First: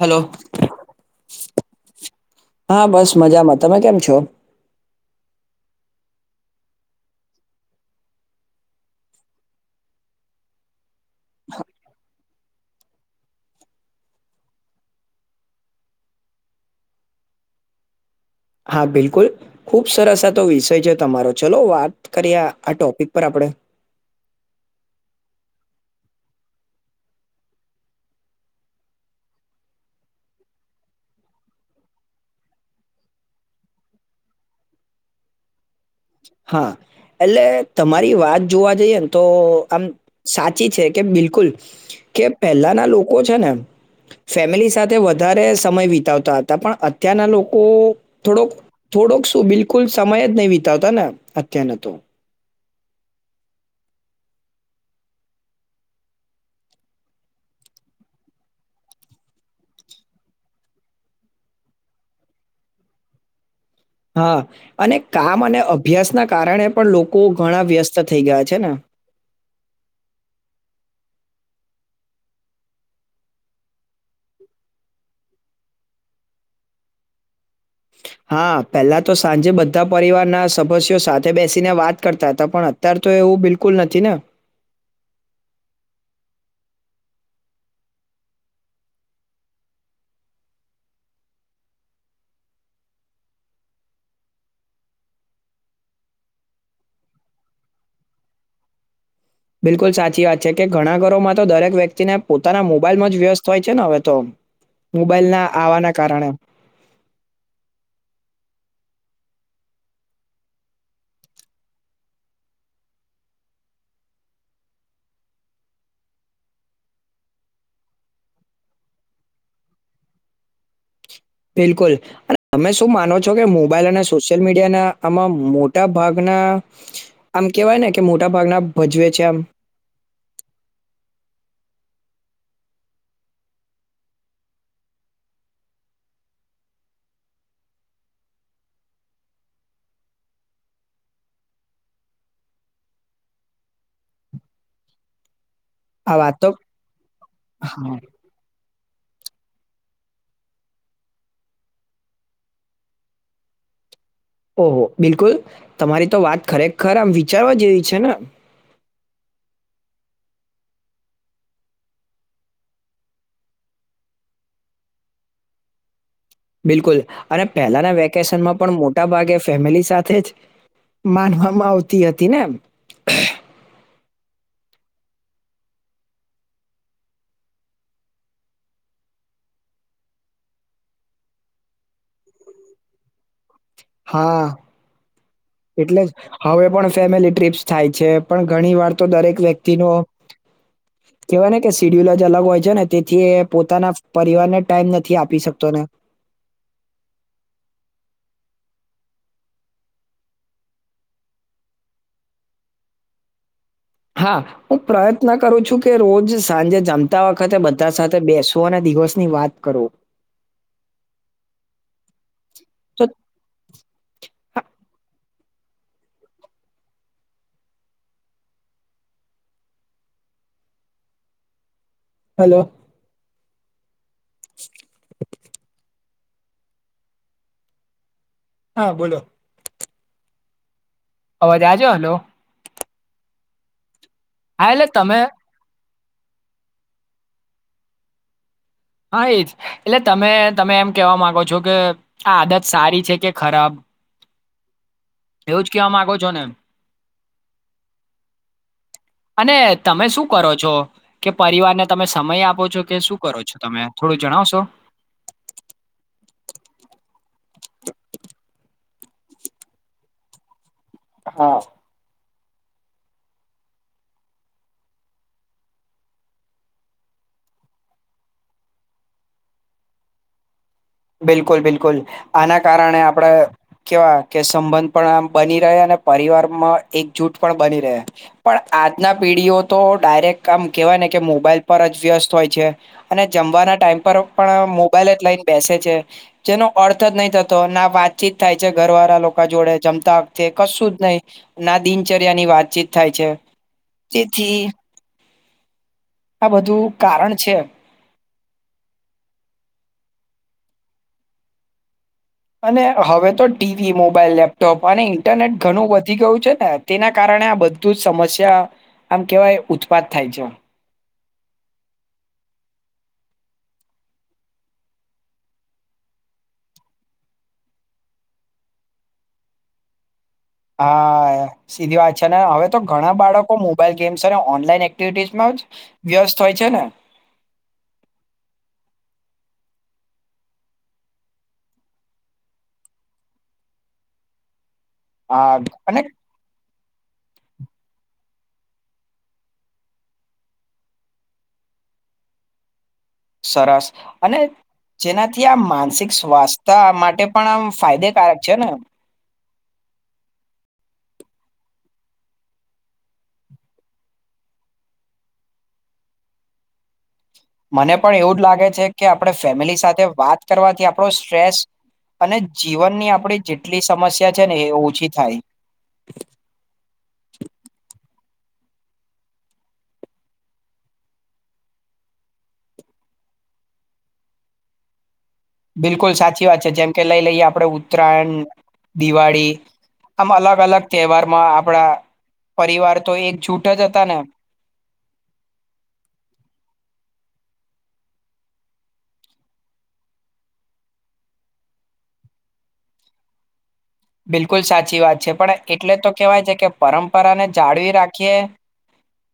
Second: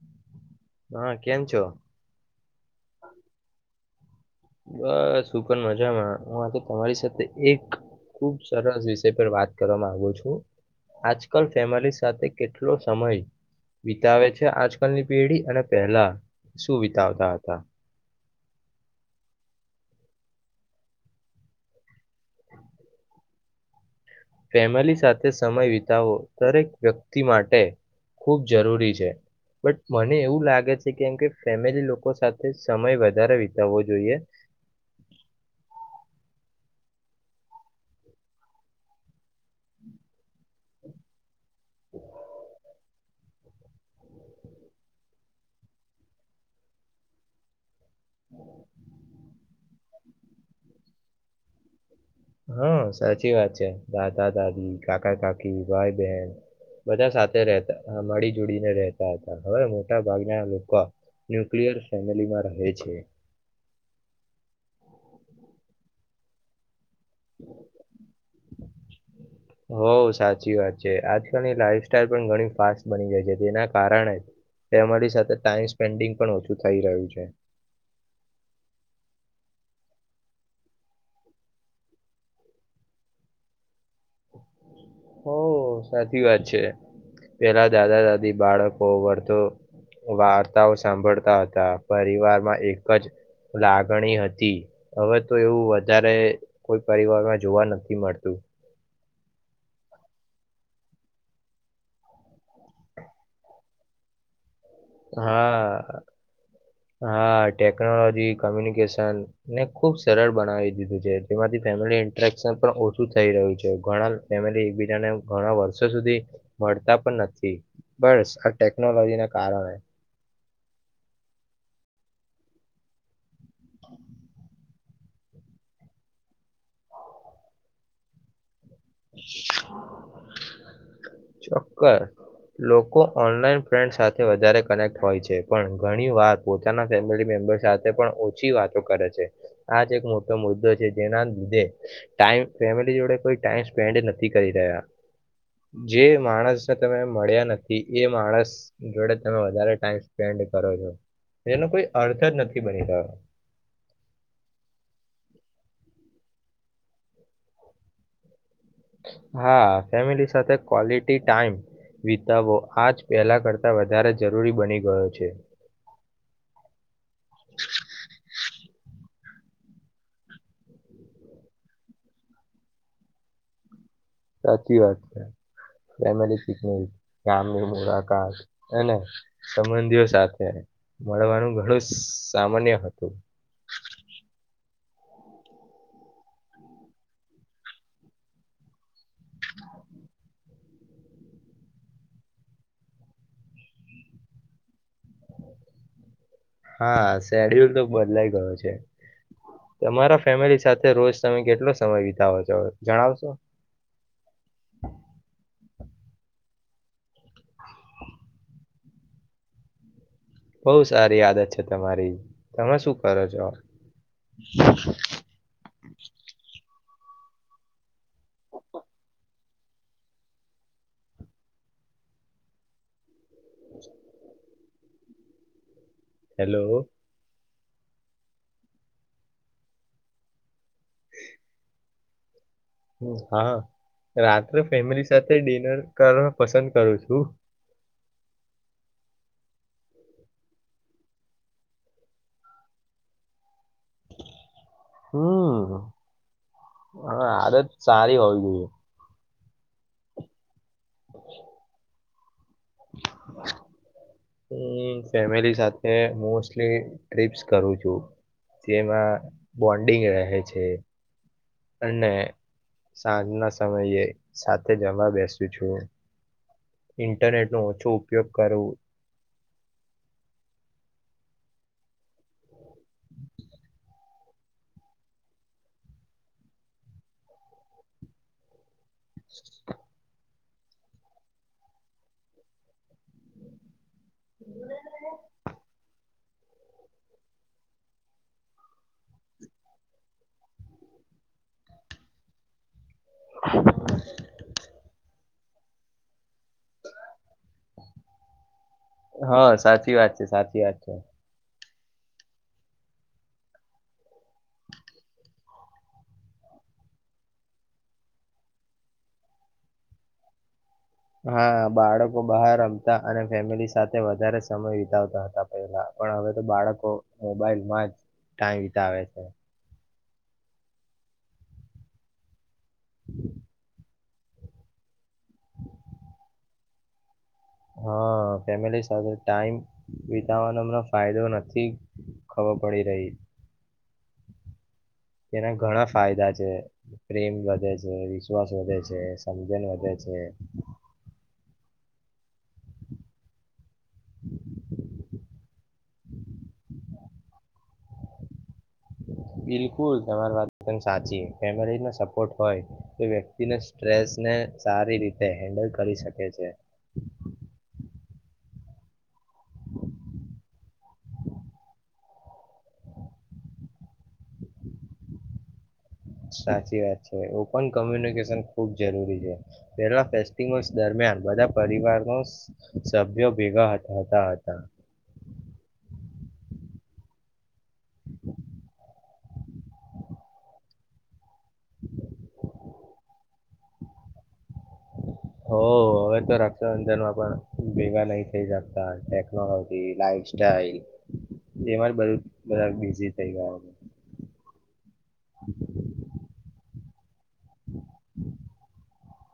Hello હા કેમ છો? હા બસ મજામાં તમે કેમ. પ છો. બસ શું પણ મજામાં હું આજે તમારી સાથે એક ખુબ સરસ વિષય પર વાત કરવા માગુ છું આજકાલ ફેમલી સાથે કેટલો સમય વિતાવે છે આજકાલની પેઢી અને પહેલા શું વિતાવતા હતા. હા બિલકુલ ખુબ સરસ આતો વિષય છે તમારો ચલો વાત કરીએ આ ટોપિક પર આપણે. ફેમિલી સાથે સમય વિતાવવો દરેક વ્યક્તિ માટે ખૂબ જરૂરી છે બટ મને એવું લાગે છે કેમ કે ફેમિલી લોકો સાથે સમય વધારે વિતાવવો જોઈએ. હા એટલે તમારી વાત જોવા જઈએ ને. તો આમ સાચ ચી છે કે બિલકુલ કે પહેલાના લોક લોકો છે ને ફેમિલી સાથે વધારે સમય વિતાવતા હતા પણ અત્યારના લોકો થોડોક થોડોક શું બિલ કુલ સમય જ ન વીતાવ તા ને અત્યાર ના તો હા સાચી વાત છે દાદા દાદી કાકા કાકી ભાઈ બહેન બધા સાથેતા મળી જોડીને રહેતા હતા હવે મોટા ભાગના લોકો ન્યુકિલયર ફેમિલીમાં રહે છે. હા અને કામ અને અભ્યાસ ના કારણે પણ લોકો ઘણા વ્યસ્ત થઈ ગયા છે ને ની સાઈલણી ફાસ્ટ બની ગઈ છે તેના કારણે તે અમારી સાથે ટાઈમ સ્પેન્ડિંગ પણ ઓછું થઈ રહ્યું છે. હા પેલા તો સાંજે બધા પરિવારના સદસ્યો સાથે બેસીને વાત કરતા હતા પણ અત્યાર તો એવું બિલકુલ નથી. ને. હ સાચી વાત છે. પેલા દાદા દાદી બાળકો વર્તો વાર્તાઓ સાંભળતા હતા પરિવારમાં એક જ લાગણી હતી હવે તો એવું વધારે કોઈ પરિવારમાં જોવા નથી મળતું. બિલકુલ સાચી વાત છે કે ઘણા ઘરોમાં તો દરેક વ્યક્તિને પોતાના મોબાઈલમાં જ વ્યસ્ત હોય છે ને હવે તો મોબાઈલના આવવાના હા કારણે. હા ટેકનોલોજી કમ્યુનિકેશન ને ખુબ સરળ બનાવી દીધું છે જેમાંથી ફેમિલી ઇન્ટરેક્શન પણ ઓછું થઈ રહ્યું છે ઘણા ફેમિલી એકબીજાને ઘણા વર્ષો સુધી મળતા પણ નથી બસ આ ટેકનોલોજી ના કારણે બિલકુલ અને તમે શું માનો છો. જો કે મોબાઈલ અને સોશિયલ મીડિયાના આમાં મોટા ભાગના આમ કેવાય ને કે મોટા ભાગના ભજવે છે આમ કર લોકો ઓનલાઈન ફ્રેન્ડ સાથે વધારે કનેક્ટ હોય છે પણ ઘણી વાર પોતાના ફેમિલી મેમ્બર સાથે પણ ઓછી વાતો કરે છે આ જ એક મોટો મુદ્દો છે જેના લીધે ટાઈમ ફેમિલી જોડે કોઈ ટાઈમ સપેડ નથી કરી રહ્યા જે આ વાત તો માણસને તમે મળ્યા નથી હા. એ માણસ જોડે તમે વધારે ટાઈમ સ્પેન્ડ કરો છો એનો કોઈ અર્થ જ નથી બની રહ્યો. ઓહો બિલકુલ તમારી તો વાત ખરેખર આમ વિચારવા જેવી છે ને હા ફેમિલી સાથે ક્વોલિટી ટાઈમ વિતાવવો આજ પહેલા કરતા વધારે જરૂરી બની ગયો છે. બિલકુલ અને પહેલાના વેકેશનમાં પણ મોટા ભાગે ફેમિલી સાથે જ માનવામાં આવતી હતી ને એમ સાચી વાત છે ફેમલી પિકનિક ગામની મુલાકાત અને સંબંધીઓ સાથે મળવાનું ઘણું સામાન્ય હતું. હા એટલે હવે પણ ફેમિલી ટ્ર્રીપ્સ થાય છે પણ ઘણી વાર તો દરેક વ્યક્તિનુ કેવાય ને કે સિડ્યુલ જ અલગ હોય છે ને તેથી પોતાના પરિવારને ટાઈમ નથી આપી શકતો ને હા શેડ્યુલ તો બદલાય ગયો છે તમારા ફેમિલી સાથે રોજ તમે કેટલો સમય વિતાવો છો જણાવશો હા હું પ્રયત્ન કરું છું કે રોજ સાંજે જમતા વખતે બધા સાથે બેસો અને દિવસની વાત કરો બોવ સારી આદત છે તમારી તમે શું તો કરો છો. [inaudible] હલો [inaudible] હેલોલો હા બોલોલો અવાજ આજો હલો હમ હા હા રાત્રે હા એટલે ફેમિલી તમે સાથે ડિનર કર પસંદ કરું છું જ એટલે તમે તમે એમ કેવા માંગો છો કે આ આદત સારી છે કે ખરાબ એવું હમ જ કેવા માંગો છો ને હ આદત સારી હોવી જોઈએ અને તમે શું કરો છો કે પરિવારને તમે સમય આપો છો કે શું કરો છો તમે થોડું હ જણાવશો? ફેમિલી સાથે મોસ્ટલી ટિપ્સ કરું છું જેમાં બોન્ડિંગ રહે છે હા અનેને સાંજના સમયે સાથે જમવા બેસું છું ઇન્ટરનેટ નો ઓછો ઉપયોગ કરવું બિલકુલ બિલકુલ આના કારણે આપડે કેવા કે સંબંધ પણ આ બની રહે અને પરિવારમાં એકજૂટ પણ બની રહે પણ આજના પીઢીઓ તો ડાયરેક્ટ કામ કેહેવાય ને કે મોબાઈલ પર જ વ્યસ્ત હોય છે અને જમવાના ટાઈમ પણ મોબાઈલ જ લઈને બેસે જ જેનો અર્થ જ નહી થતો ના વાતચીત થાય છે ઘરવાળા લોકો જોડે જમતા વતે કશું જ નહી ના દિનચર્યા ની વાતચીત થાય છે તેથી આ બધું કારણ છે હા સાચી વાત છે સાચી વાત છે અને હવે તો ટીવી મોબાઈલ લેપટોપ અને ઈન્ટરનેટ ઘણું વધી ગયું છે ને તેના કારણે આ બધું જ સમસ્યા આમ કહેવાય ઉત્પાદ થાય છે હા બાળકો બહાર રમતા અને ફેમિલી સાથે વધારે સમય વિતાવતા હતા પેલા પણ હવે તો બાળકો મોબાઈલમાં જ ટાઈમ વિતાવે છે હા સીધી વાત છે ને હવે તો ઘણા બાળકો મોબાઈલ ગ અને ઓનલાઈન એક્ટિવિમાં જ વ્યસ્ત હોય છે. ને હા ફેમિલી સાથે ટાઈમ વિતાવાનો હમને ફાયદો નથી ખબર પડી રહી આ એના ઘણા અને ફાયદા છે પ્રેમ વધે છે વિશ્વાસ વધે છે સમજણ વધે છે સરસ અને જેનાથી આ માનસિક સ્વાસ્થ્ય માટે પણ આમ ફાયદેકારક છે ને બિલકુલ તમારી વાત એકમ સાચી ફેમિલી સપોર્ટ હોય તો વ્યક્તિ સ્ટ્રેસને સારી રીતે હેન્ડલ કરી શકે છે મને પણ એવું જ લાગે છે કે આપણે ફેમિલી સાથે વાત કરવાથી આપણો સ્ટ્રેસ અને જીવનની આપણી જેટલી સમસ્યા છે ને એ ઓછી થાય સાચી વાત છે ઓપન કોમ્યુનિકેશન. ખૂબ જરૂરી છે પેલા ફેસ્ટિવ દરમિયાન બધા પરિવાર સભ્યો ભેગા હતા હતા. બિલકુલ સાચી વાત છે જેમકે લઈ લઈએ આપડણે ઉત્તરાયણ દિવાળી આમ અલગ અલગ તહેવારમાં આપડા પરિવાર તો એક જૂઠ જ હતા ને. હો હવે તો રક્ષાબંધનમાં પણ ભેગા નહી થઈ શકતા ટેકનોલોજી લાઈફ સાઈલ એમાં જ બધું બધા બીઝ થઈ ગયા. બિલકુલ સાચી વાત છે પણ એટલે તો કેવાય છે કે પરં. પરાને જાળવી રાખીએ.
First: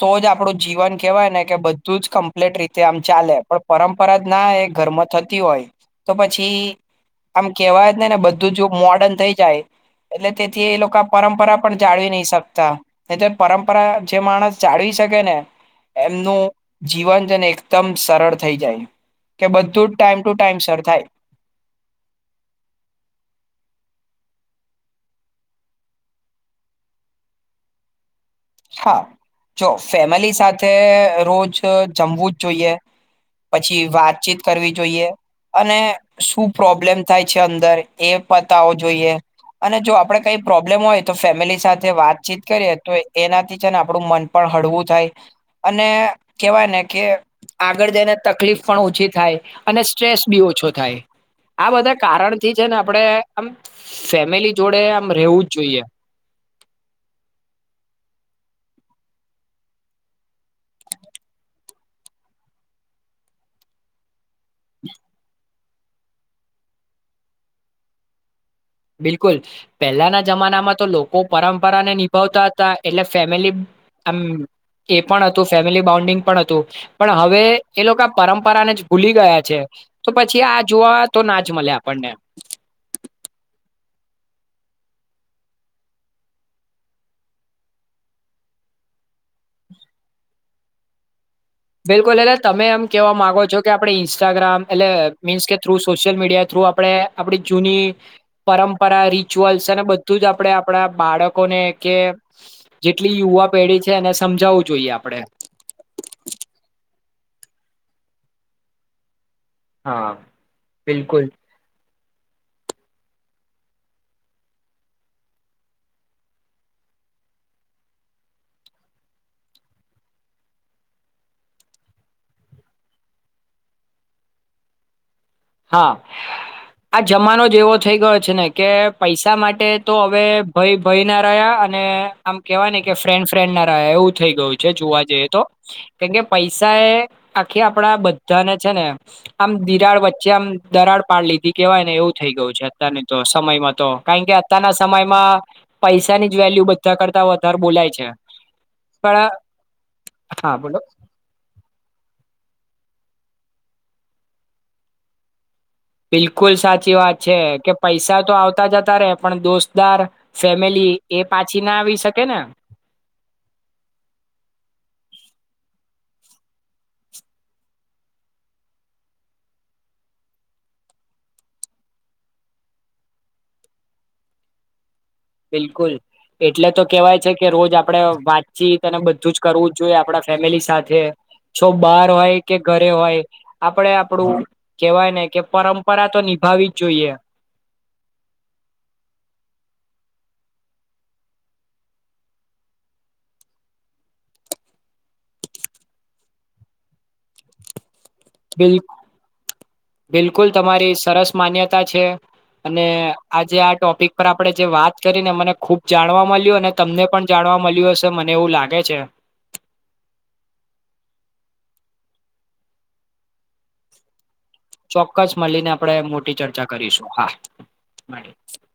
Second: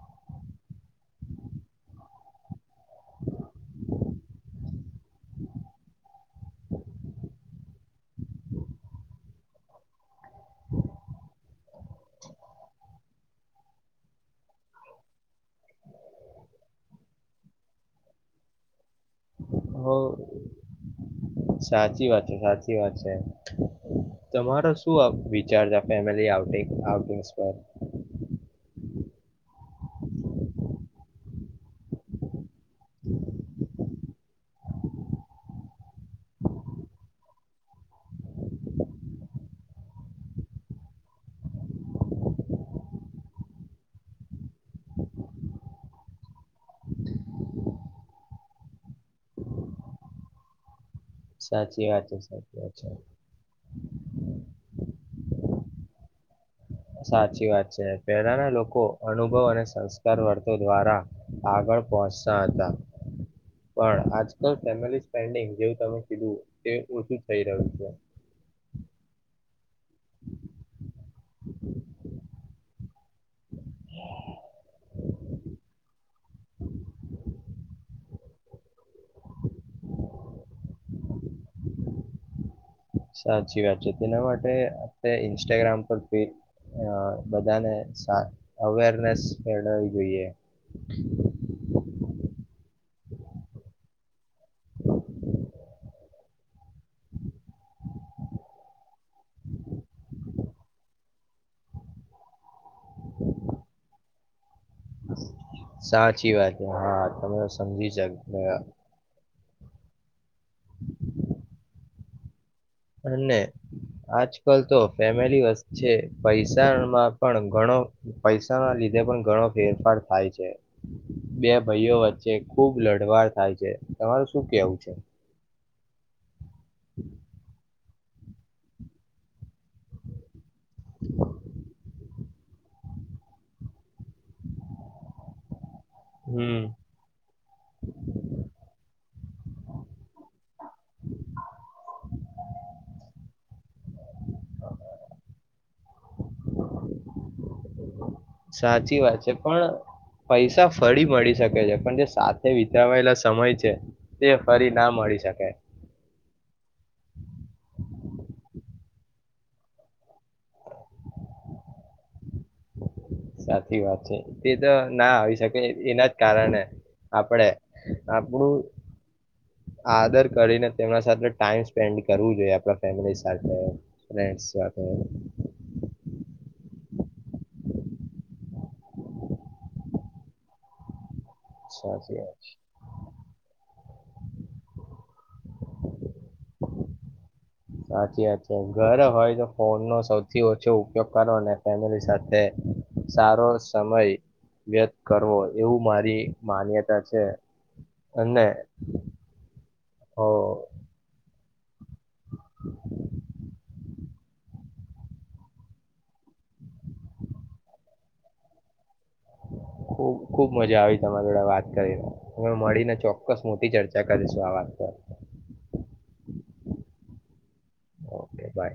તો જ આપડું જીવન કેહેવાય ને કે બધું જ કમ્પ્લીટ રીતે આમ ચાલે પણ પરંપરા જ ના એ ઘરમાં થતી હોય તો પછી આમ કેહેવાય ને ને બધું જ મોર્ડન થઈ જાય એટલે તેથી એ લોકો પરંપરા. પણ જાળવી નહી શકતા એ તો પરંપરા. જે માણસ. ચળવી શકે ને એમનું જીવન જેને એકદમ સરળ થઈ જાય. કે બધું હ જ ટાઈમ ટુ ટાઈમ સર થાય સાચી વાત છે સાચી વાત છે. તમારો શું વિચારતા ફેમલી પર. હા જો ફેમિલી સાથે રોજ જમવું જ જોઈએ પછી વાતચીત કરવી જોઈએ અને શું પ્રોબ્લેમ થાય છે અંદર એ પતાવો જોઈએ અને જો આપણે કઈ પ્રોબ્લેમ હોય તો ફેમિલી સાથે વાતચીત કરીએ તો. એનાથી છે ને આપણું મન પણ હળવું થાય અને કહેવાય ને કે આગળ જઈને તકલીફ પણ ઓછી થાય અને સ્ટ્રેસ બી ઓછો થાય. આ સાચી બધા વાત કારણથી સાચી છે વાત ને આપડે આમ ફેમિલી જોડે. રહેવું જ જોઈએ. સાચી વાત છે પહેલાના લોકો અનુભવ અને સંસ્કાર વર્ત દ્વારા આગળ પહોંચતા હતા પણ આજ. ફેમિલીેડિંગ જે. તમે કીધું તે ઓછું થઈ રહ્યું છે. બિલકુલ. પહેલાના જમાનામાં તો લોકો પરંપરાને નિભાવતા. એટલે ફેમિલી આમ એ પણ હતું ફેમિલી બોન્ડિંગ પણ હતું પણ હવે એ લોકો પરંપરાને જ ભૂલી ગયા છે તો પછી આ જોવા તો ના જ મળે આપણને. સાચી વાત છે તેના માટે આપ ઇન્સ્ટાગ્રામ પર બધાને અવેરનેસ મેળવી જોઈએ. બિલકુલ એલે તમે એમ કેહેવા માંગો છો કે આપણે ઇન્સ્ટાગ્રામ એટલે મીન્સ કે થ્રુ સોશિયલ મીડિયા થ્રુ આપણે આપ જૂની પરંપરા રિચુઅલ્સ અને બધું જ આપણે આપણા બાળકોને કે જેટલી યુવા પેઢી છે એને સમજાવવું જોઈએ આપણે. કે હા તમે સમજી શ. હા બિલકુલ. અને આજકાલ તો ફેમિલી વચ્ચે પૈસામાં પણ ઘણો પૈસા ના લીધે પણ ઘણો ફેરફાર થાય છે બે ભાઈઓ વચ્ચે ખુબ લડવાર થાય છે તમારું શું કેવું છે. હા. આ જમાનો જેવો. એ થઈ ગયો છે ને કે પૈસા માટે તો હવે ભય ભય ના રહ્યા અને આમ કેવાય ને કે ફ્રેન્ડ ફ્રેન્ડ ના રહ્યા એવું થઈ ગયું છે જોવા જઈએ તો. કેમકે હમ્મ. પૈસા એ આખી આપણા બધાને છે ને. આમ દિરાડ વચ્ચે. પછ આમ દરાડ પાડ લીધી કેવાય ને એવું થઈ ગયું છે અત્યની તો સમયમાં તો કારણ કે અત્યના સમયમાં પૈસાની જ વેલ્યુ બધા કરતા વધારે બોલાય છે. સાચી વાત છે પણ હા પૈસા બોલો ફરી મળી શકે છે પણ જે સાથે. વાયેલા સમય છે તે ફરી ના મળી શકાય. બિલકુલ સાચી વાત છે કે પૈસા તો આવતા જતા રે પણ દોસ્તદાર ફેમિલી એ પાછી ના આવી શકે ને. સાચી વાત છે તે તો ના આવી શકે એના જ કારણે આપણે આપણું આદર કરીને તેમના સાથે ટાઈમ સ્પેન્ડ કરવું જોઈએ આપ ફેમિલી સાથે ફ સાથે. બિલકુલ એટલે તો કેવાય છે કે રોજ આપડે વાતચીત અને બધું જ કરવું જોઈએ આપણા ફેમિલી સાથે. છો બાર સાચી વાત હોય કે ઘરે હોય આપડે આપડું કેવાય ને કે પરંપરા તો નિભાવી. જોઈએ સાચી વાત છે ઘરે હોય તો ફોનનોો સૌથી ઓછો ઉપયોગ કરો અને ફેમિલી સાથે સારો સમય વ્યત કરવો એવું મારી માન્યતા છે અને બિલકુલ હો બિલકુલ તમારી સરસ માન્યતા છે અને આજે આ ટોપિક પર આપણે જે વાત કરીને મને ખુબ જાણવા મળ્યું અને તમને પણ જાણવા મળ્યું હશે મને એવું લાગે છે ખુબ ખુબ મજા આવી તમારીડા વાત કરીને હ મળીને ચોક્કસ મોટી ચર્ચા કરીશ ચોક્કસ મળીને આપડે મોટી ચર્ચા કરીશું હા મળીયે ઓકે બાય.